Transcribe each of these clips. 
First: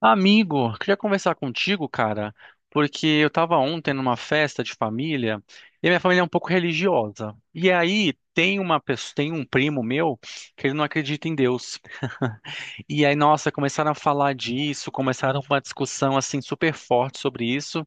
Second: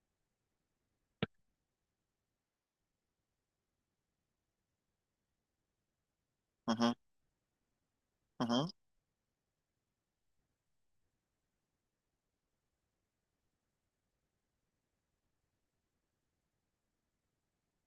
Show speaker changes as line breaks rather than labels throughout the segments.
Amigo, queria conversar contigo, cara, porque eu tava ontem numa festa de família e a minha família é um pouco
Uhum,
religiosa. E aí tem
uhum.
uma pessoa, tem um primo meu que ele não acredita em Deus. E aí, nossa, começaram a falar disso, começaram uma discussão assim super forte sobre isso.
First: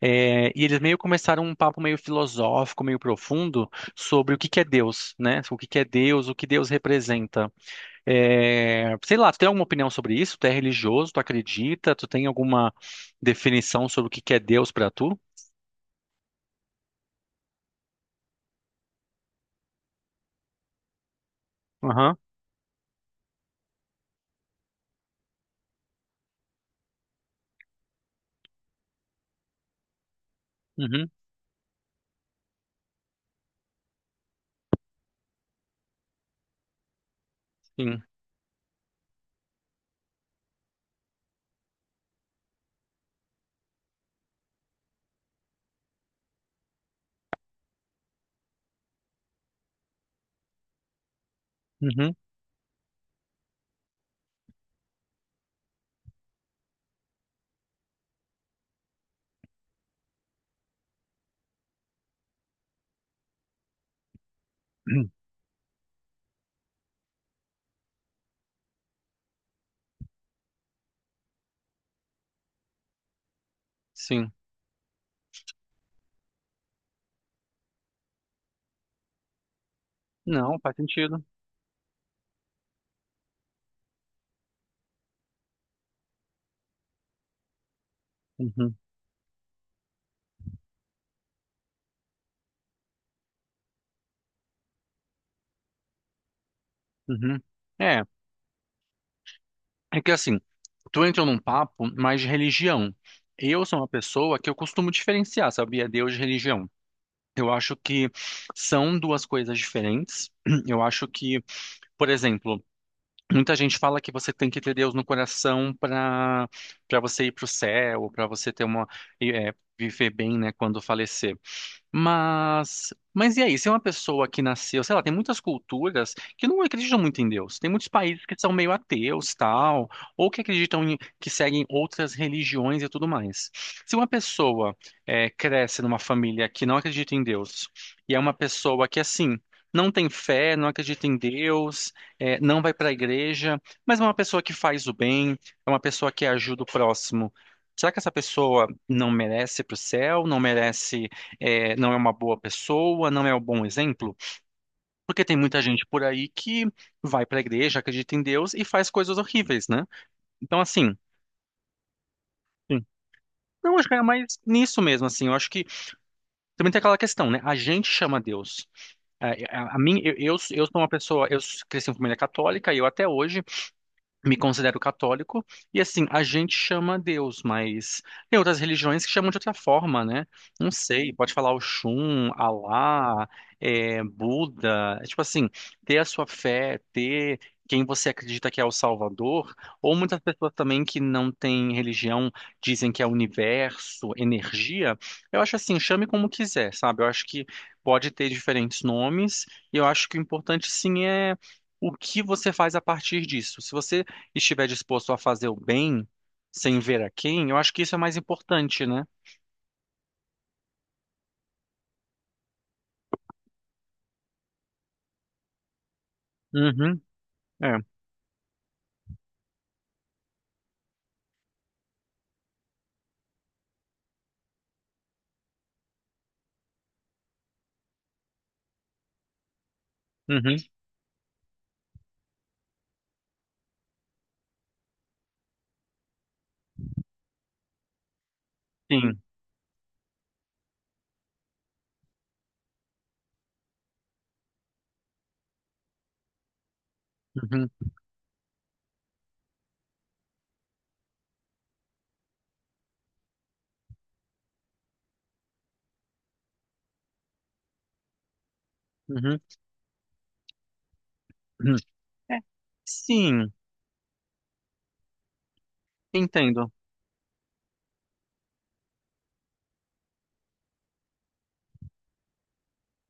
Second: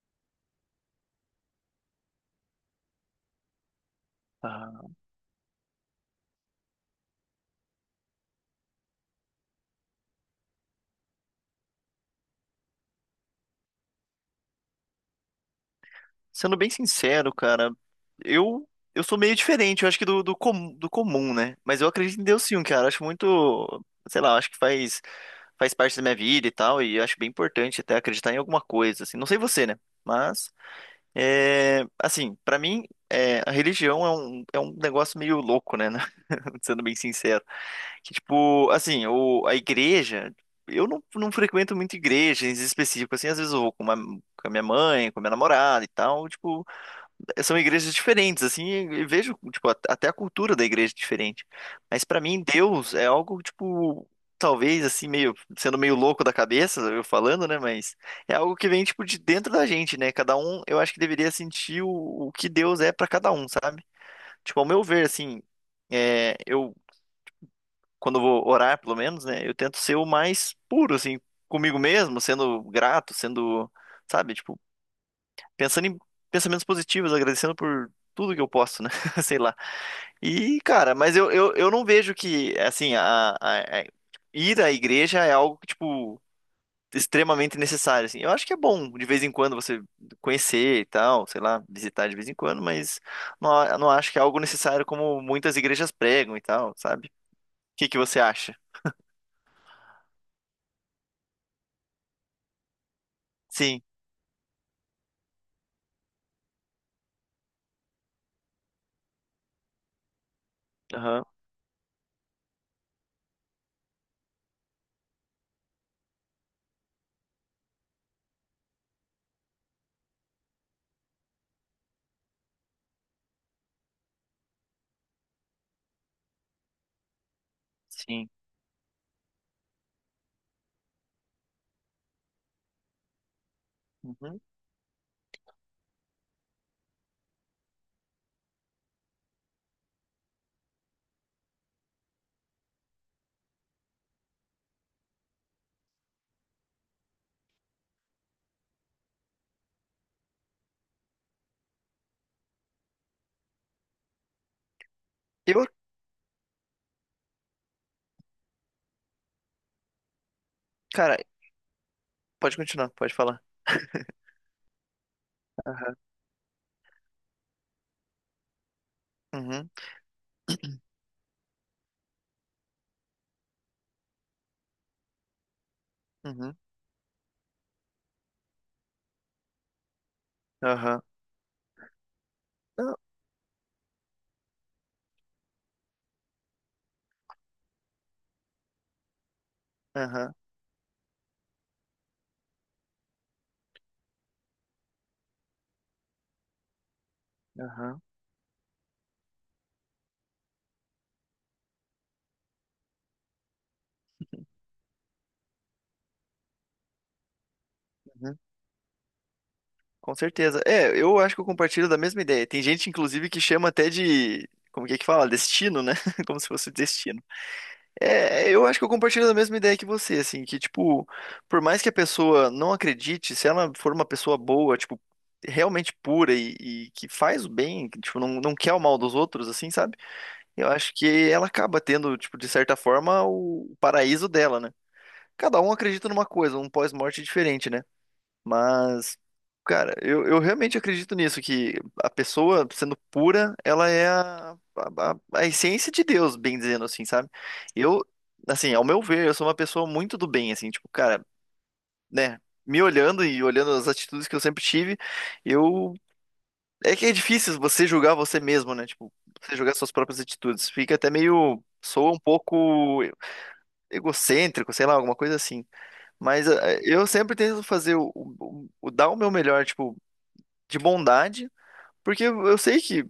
É, e eles meio começaram um papo meio filosófico, meio profundo sobre o que que é
Ah,
Deus, né? O que que é Deus, o que Deus representa. É, sei lá, tu tem alguma opinião sobre isso? Tu é religioso? Tu acredita? Tu tem alguma definição sobre o que que é Deus pra tu?
sendo bem sincero, cara, eu eu sou meio diferente, eu acho que do comum, né? Mas eu
Aham,
acredito em Deus sim, cara. Eu acho muito, sei lá, eu acho que faz parte da minha vida e tal, e eu acho bem importante até acreditar em alguma coisa, assim. Não sei você, né? Mas
uhum,
é, assim, pra mim, é, a religião é um negócio meio louco, né? Sendo bem sincero.
sim,
Que, tipo, assim, a igreja, eu não frequento muito igrejas em específico, assim, às vezes eu vou com a minha mãe, com a minha namorada e tal, tipo, são igrejas diferentes, assim, e vejo, tipo, até a cultura da igreja é diferente. Mas
uhum,
pra mim, Deus é algo, tipo, talvez, assim, meio, sendo meio louco da cabeça, eu falando, né, mas é algo que vem, tipo, de dentro da gente, né, cada um, eu acho que deveria sentir o que Deus é pra cada um, sabe? Tipo, ao meu ver, assim, é, eu quando eu vou orar, pelo menos, né? Eu tento ser o mais puro, assim, comigo mesmo, sendo grato, sendo,
sim.
sabe, tipo, pensando em pensamentos positivos, agradecendo por tudo que eu posso, né? Sei lá.
Não,
E,
faz
cara, mas
sentido.
eu não vejo que, assim, ir à igreja é algo que, tipo, extremamente necessário, assim. Eu acho que é
Uhum,
bom, de vez em quando, você conhecer e tal, sei lá, visitar de vez em quando, mas não acho que é algo necessário como muitas igrejas pregam e tal, sabe?
uhum.
O que que
É,
você acha?
é que assim, tu entra num papo mais de religião. Eu sou
Sim.
uma pessoa que eu costumo diferenciar, sabia? Deus de religião. Eu acho que são duas coisas diferentes. Eu acho que, por exemplo, muita gente fala que você tem que ter Deus no coração para para você ir para o céu, para você ter uma e, é, viver bem, né, quando falecer. Mas e aí? Se é uma pessoa que nasceu, sei lá, tem muitas culturas que não acreditam muito em Deus. Tem muitos países
Sim.
que são meio ateus, tal, ou que acreditam em, que seguem outras religiões e tudo mais. Se uma
Uhum.
pessoa cresce numa família que não acredita em Deus e é uma pessoa que assim não tem fé, não acredita em Deus, não vai para a igreja, mas é uma pessoa que faz o bem, é uma pessoa que ajuda o próximo. Será que essa pessoa não merece ir para o céu? Não merece é, não é uma boa pessoa, não é um bom exemplo, porque tem muita
Eu,
gente por aí que vai para a igreja, acredita em Deus e faz coisas horríveis, né? Então, assim,
cara, pode
sim,
continuar, pode falar.
não, acho que é mais nisso mesmo, assim, eu acho que
Aham.
também tem aquela questão, né? A gente chama Deus. A,
Uhum.
a mim, eu sou uma pessoa, eu cresci em família católica e eu até hoje me considero católico, e assim, a gente
Uhum.
chama Deus, mas tem outras religiões que chamam de outra forma, né? Não
Aham.
sei, pode falar Oxum,
Não,
Alá, é, Buda, é tipo assim, ter a sua fé, ter quem você acredita que é o Salvador, ou muitas
aham,
pessoas também que não têm religião dizem que é universo, energia, eu acho assim, chame como quiser, sabe? Eu acho que
aham,
pode ter diferentes nomes, e eu acho que o importante sim é o que você faz a partir disso. Se você estiver disposto a fazer o bem sem ver a quem, eu acho que isso é mais
uhum.
importante, né?
Com certeza. É, eu acho que eu compartilho da mesma ideia. Tem gente, inclusive, que chama até de. Como que é que fala? Destino, né? Como se fosse
Uhum,
destino.
é,
É, eu acho que eu compartilho da mesma ideia que você, assim, que, tipo, por mais que a pessoa não acredite, se ela for uma pessoa boa, tipo, realmente pura e que faz o bem, que, tipo, não quer o mal dos outros, assim, sabe?
uhum,
Eu acho que ela acaba tendo, tipo, de certa forma, o paraíso dela, né? Cada um acredita numa coisa, um pós-morte diferente, né? Mas,
sim,
cara, eu realmente acredito nisso, que a pessoa, sendo pura, ela é a essência de Deus, bem dizendo assim, sabe?
uhum,
Eu, assim, ao meu ver, eu sou uma pessoa muito do bem, assim, tipo, cara, né? Me olhando e olhando as atitudes que eu sempre tive, eu é que é difícil você julgar você mesmo, né? Tipo,
uhum,
você julgar suas próprias atitudes. Fica até meio.
uhum.
Soa um
É,
pouco
sim,
egocêntrico, sei lá, alguma coisa assim. Mas
entendo.
eu sempre tento fazer dar o meu melhor, tipo, de bondade, porque eu sei que,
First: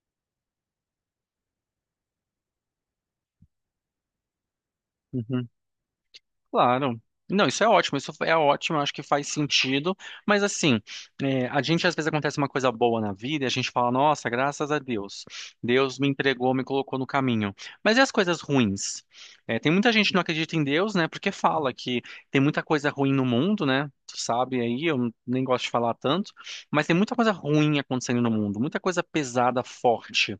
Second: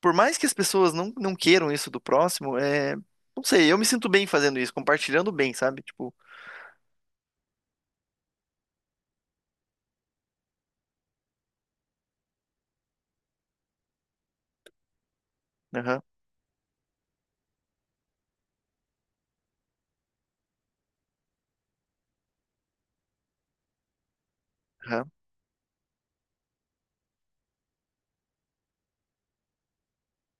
por mais que as pessoas não queiram isso do próximo, é. Não sei, eu me sinto bem fazendo isso, compartilhando
Uhum.
bem, sabe? Tipo,
Claro. Não, isso é ótimo, eu acho que faz sentido, mas assim, é, a gente às vezes acontece uma coisa boa na vida e a gente fala, nossa, graças a Deus, Deus
aham,
me entregou, me colocou no caminho. Mas e as coisas ruins? É, tem muita gente que não acredita em Deus, né, porque fala que tem muita coisa ruim no mundo, né, tu sabe aí, eu
aham,
nem gosto de falar tanto, mas tem muita coisa ruim acontecendo no mundo, muita coisa pesada, forte.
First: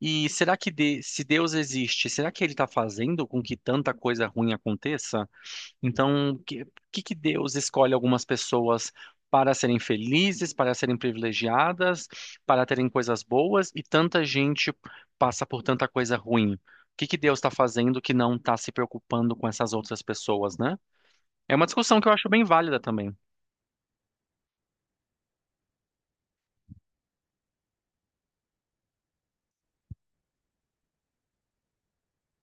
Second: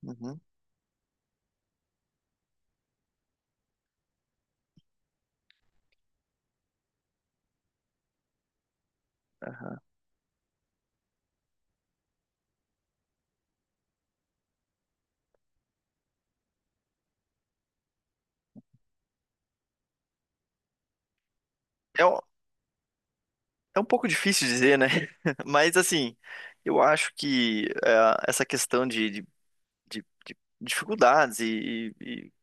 E
uhum.
será que se Deus existe, será que ele está fazendo com que tanta coisa ruim aconteça? Então, o que, que Deus escolhe algumas pessoas para serem felizes, para serem privilegiadas, para terem coisas boas e tanta gente passa por tanta coisa ruim? O que que Deus está fazendo que não está se preocupando com essas outras pessoas, né? É uma discussão
É,
que eu acho bem válida também.
é um pouco difícil dizer, né? Mas assim, eu acho que essa questão de dificuldades e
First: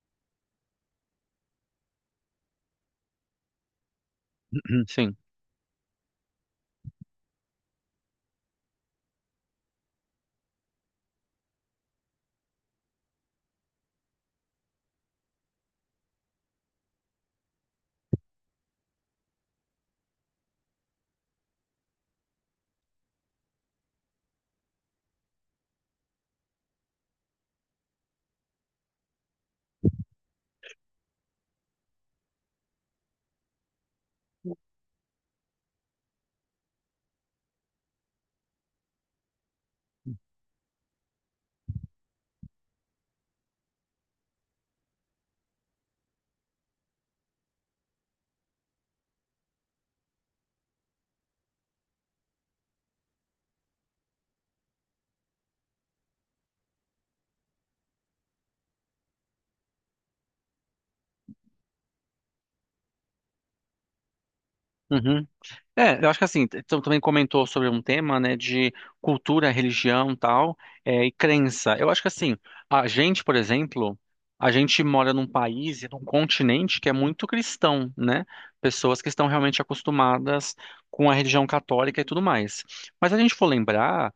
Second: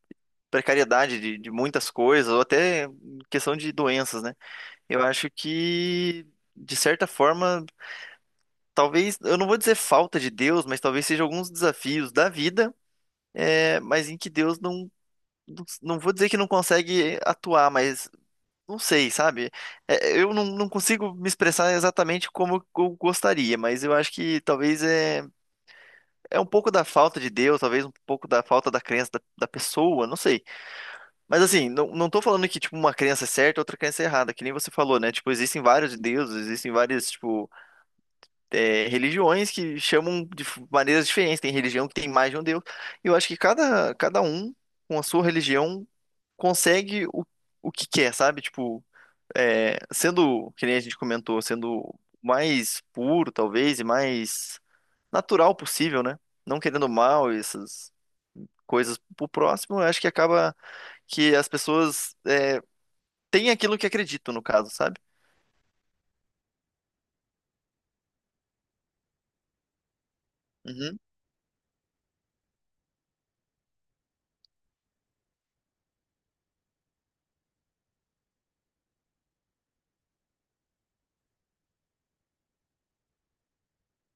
precariedade de muitas coisas, ou até questão de doenças, né? Eu
Sim.
acho que, de certa forma, talvez, eu não vou dizer falta de Deus, mas talvez seja alguns desafios da vida, é, mas em que Deus não vou dizer que não consegue atuar, mas não sei, sabe? É, eu não consigo me expressar exatamente como eu gostaria, mas eu acho que talvez é um pouco da falta de Deus, talvez um pouco da falta da crença da pessoa, não sei. Mas assim, não tô falando que, tipo, uma crença é certa e outra crença é errada, que nem você falou, né? Tipo, existem vários deuses, existem várias, tipo, é, religiões que chamam de maneiras diferentes. Tem religião que tem mais de um deus. E eu acho que cada um, com a sua religião, consegue o que quer, sabe? Tipo, é, sendo, que nem a gente comentou, sendo o mais puro, talvez, e mais natural possível, né? Não querendo mal, essas coisas pro próximo, eu acho que acaba que as pessoas tem aquilo que acredito, no caso, sabe?
Uhum. É, eu acho que assim, tu também comentou sobre um tema, né, de cultura, religião, tal,
Uhum,
é, e crença. Eu acho que assim, a gente, por exemplo, a gente mora num país e num continente que é muito cristão, né? Pessoas que estão realmente acostumadas com a religião católica e tudo mais. Mas se a gente for lembrar,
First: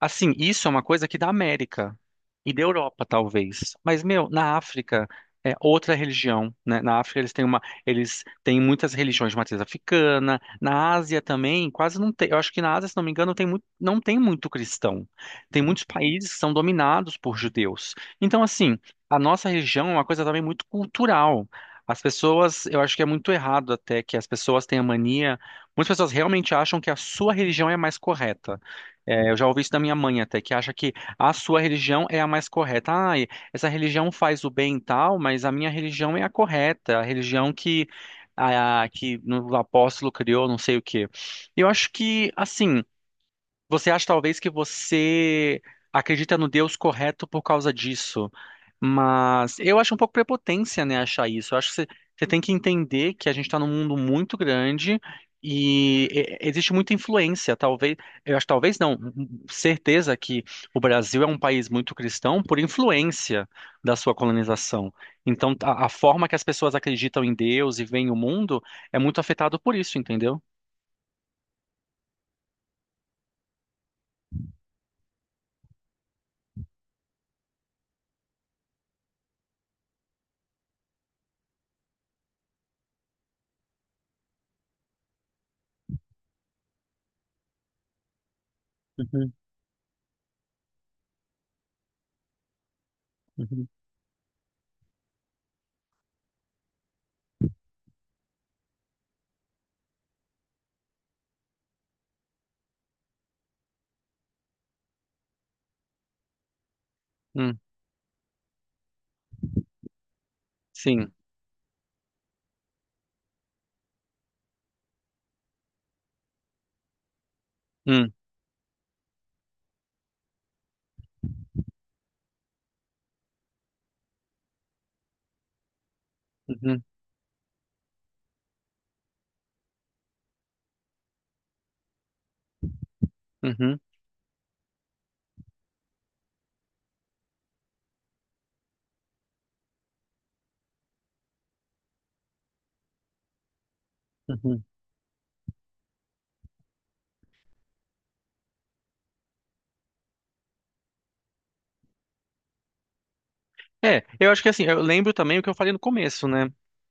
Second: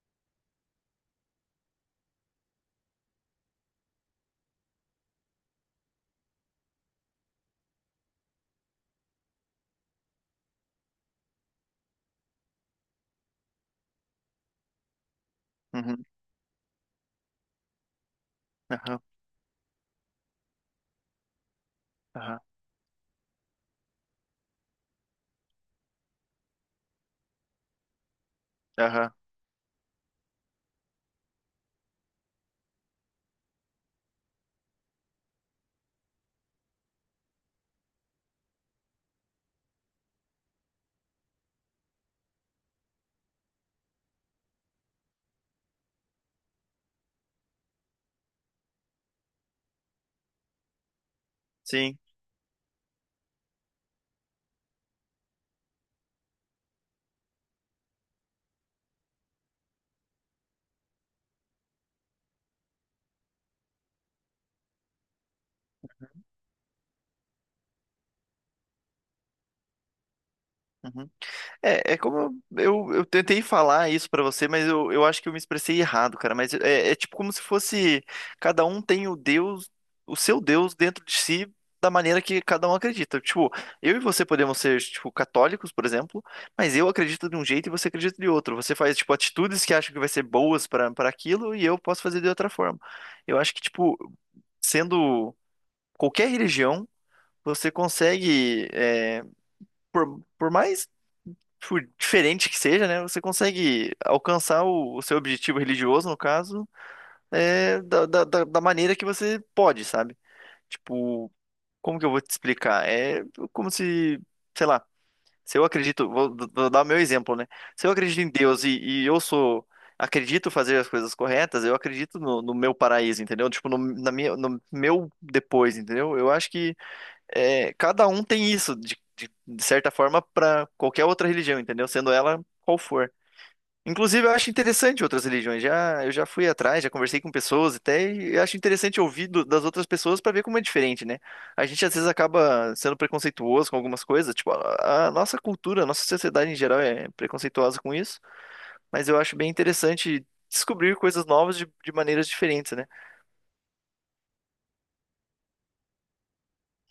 assim, isso é uma coisa aqui da América e da Europa, talvez. Mas, meu, na África é outra religião, né? Na África eles têm uma, eles têm muitas religiões de matriz africana. Na Ásia também, quase não tem. Eu acho que na Ásia, se não me engano, tem muito, não tem muito cristão. Tem muitos
uhum,
países que são dominados por judeus. Então, assim,
aham,
a nossa religião é uma coisa também muito cultural. As
aham,
pessoas, eu acho que é muito errado até que as pessoas tenham mania. Muitas pessoas realmente acham que a sua religião é a mais correta.
aham,
É, eu já ouvi isso da minha mãe até, que acha que a sua religião é a mais correta. Ah, essa religião faz o bem e tal, mas a minha religião é a correta, a religião que, a, que o apóstolo criou, não sei o quê. Eu acho que, assim, você acha talvez que você acredita no Deus correto por causa disso, mas eu acho um pouco prepotência, né, achar isso. Eu acho que você,
sim.
você tem que entender que a gente está num mundo muito grande e existe muita influência. Talvez, eu acho, talvez não, hum, certeza que o Brasil é um país muito cristão por influência da sua colonização. Então, a forma que as pessoas acreditam em Deus e veem o mundo é muito afetado por isso, entendeu?
Uhum. É, é como eu tentei falar isso pra você, mas eu acho que eu me expressei errado, cara. Mas é, é tipo como se fosse cada um tem o Deus, o seu Deus dentro de si da maneira que cada um acredita. Tipo, eu e você podemos ser, tipo, católicos, por exemplo, mas eu acredito de um jeito e você acredita de outro. Você faz, tipo,
Uhum,
atitudes que acha que vai ser boas pra para aquilo e eu posso fazer de outra forma. Eu acho que,
uhum.
tipo, sendo qualquer religião, você consegue, é, por mais tipo, diferente que seja, né, você consegue alcançar o seu objetivo religioso, no caso,
Hum,
é, da maneira que você pode, sabe?
sim.
Tipo, como que eu vou te explicar? É como se, sei lá, se eu acredito, vou dar o meu exemplo, né? Se eu
Hum,
acredito em Deus e eu sou. Acredito fazer as coisas corretas, eu acredito no meu paraíso, entendeu? Tipo, no meu depois, entendeu? Eu acho que
uhum.
é, cada um tem isso, de certa forma, para qualquer outra religião, entendeu? Sendo ela qual for.
Uhum,
Inclusive, eu acho interessante outras religiões. Já, eu já fui atrás, já conversei com pessoas até, e eu acho interessante ouvir das outras pessoas para ver como é diferente, né? A gente às vezes acaba sendo preconceituoso com algumas coisas, tipo,
uhum.
a nossa cultura, a nossa sociedade em geral é preconceituosa com isso, mas eu acho bem interessante descobrir coisas novas de maneiras diferentes, né?
É, eu acho que assim, eu lembro também o que eu falei no começo, né?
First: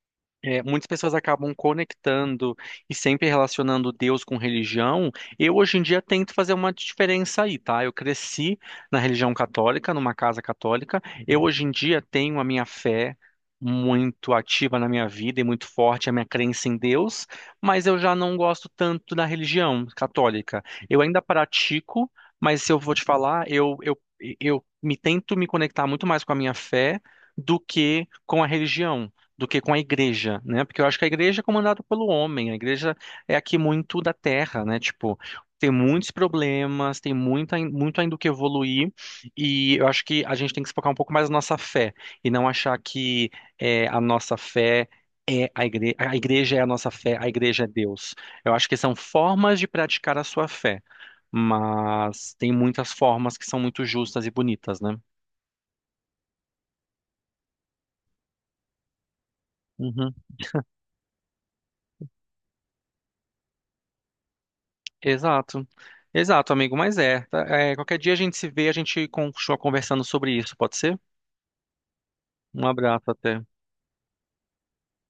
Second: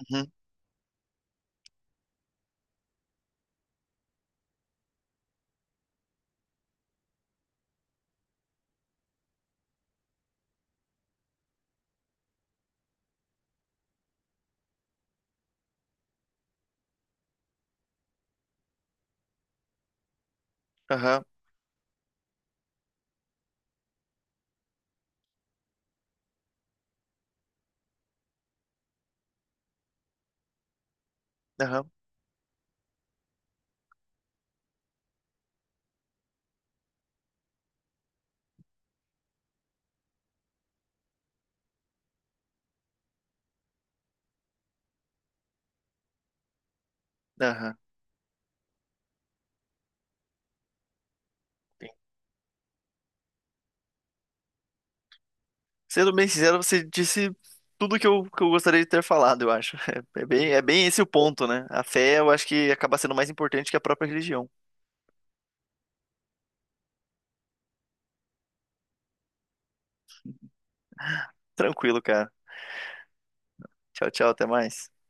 Uhum,
É, muitas pessoas acabam conectando e sempre relacionando Deus com religião. Eu, hoje em dia, tento fazer uma diferença aí, tá? Eu cresci na religião católica, numa casa católica. Eu, hoje em dia, tenho a minha fé muito ativa na minha vida e muito forte a minha crença em Deus, mas eu já não gosto tanto da religião católica. Eu ainda
aham,
pratico, mas se eu vou te falar, eu me tento me conectar muito mais com a minha fé do que com a religião do que com a igreja, né? Porque eu acho que a igreja é comandada
aham,
pelo homem, a igreja é aqui muito da terra, né? Tipo, tem muitos problemas, tem muito, muito ainda o que evoluir, e eu acho que a gente tem que se focar um pouco mais na nossa fé, e não achar que é, a nossa fé é a igreja é a nossa fé, a igreja é
aham.
Deus. Eu acho que são formas de praticar a sua fé, mas tem muitas formas que são muito justas e bonitas, né?
Sendo bem sincero, você disse tudo que eu gostaria de ter falado, eu acho. É, é bem esse o ponto, né? A fé, eu acho que acaba sendo mais importante que a própria religião.
Exato. Exato, amigo, mas é, tá? É, qualquer dia a gente se vê, a gente continua conversando sobre isso, pode ser?
Tranquilo, cara.
Um abraço até.
Tchau, tchau, até mais.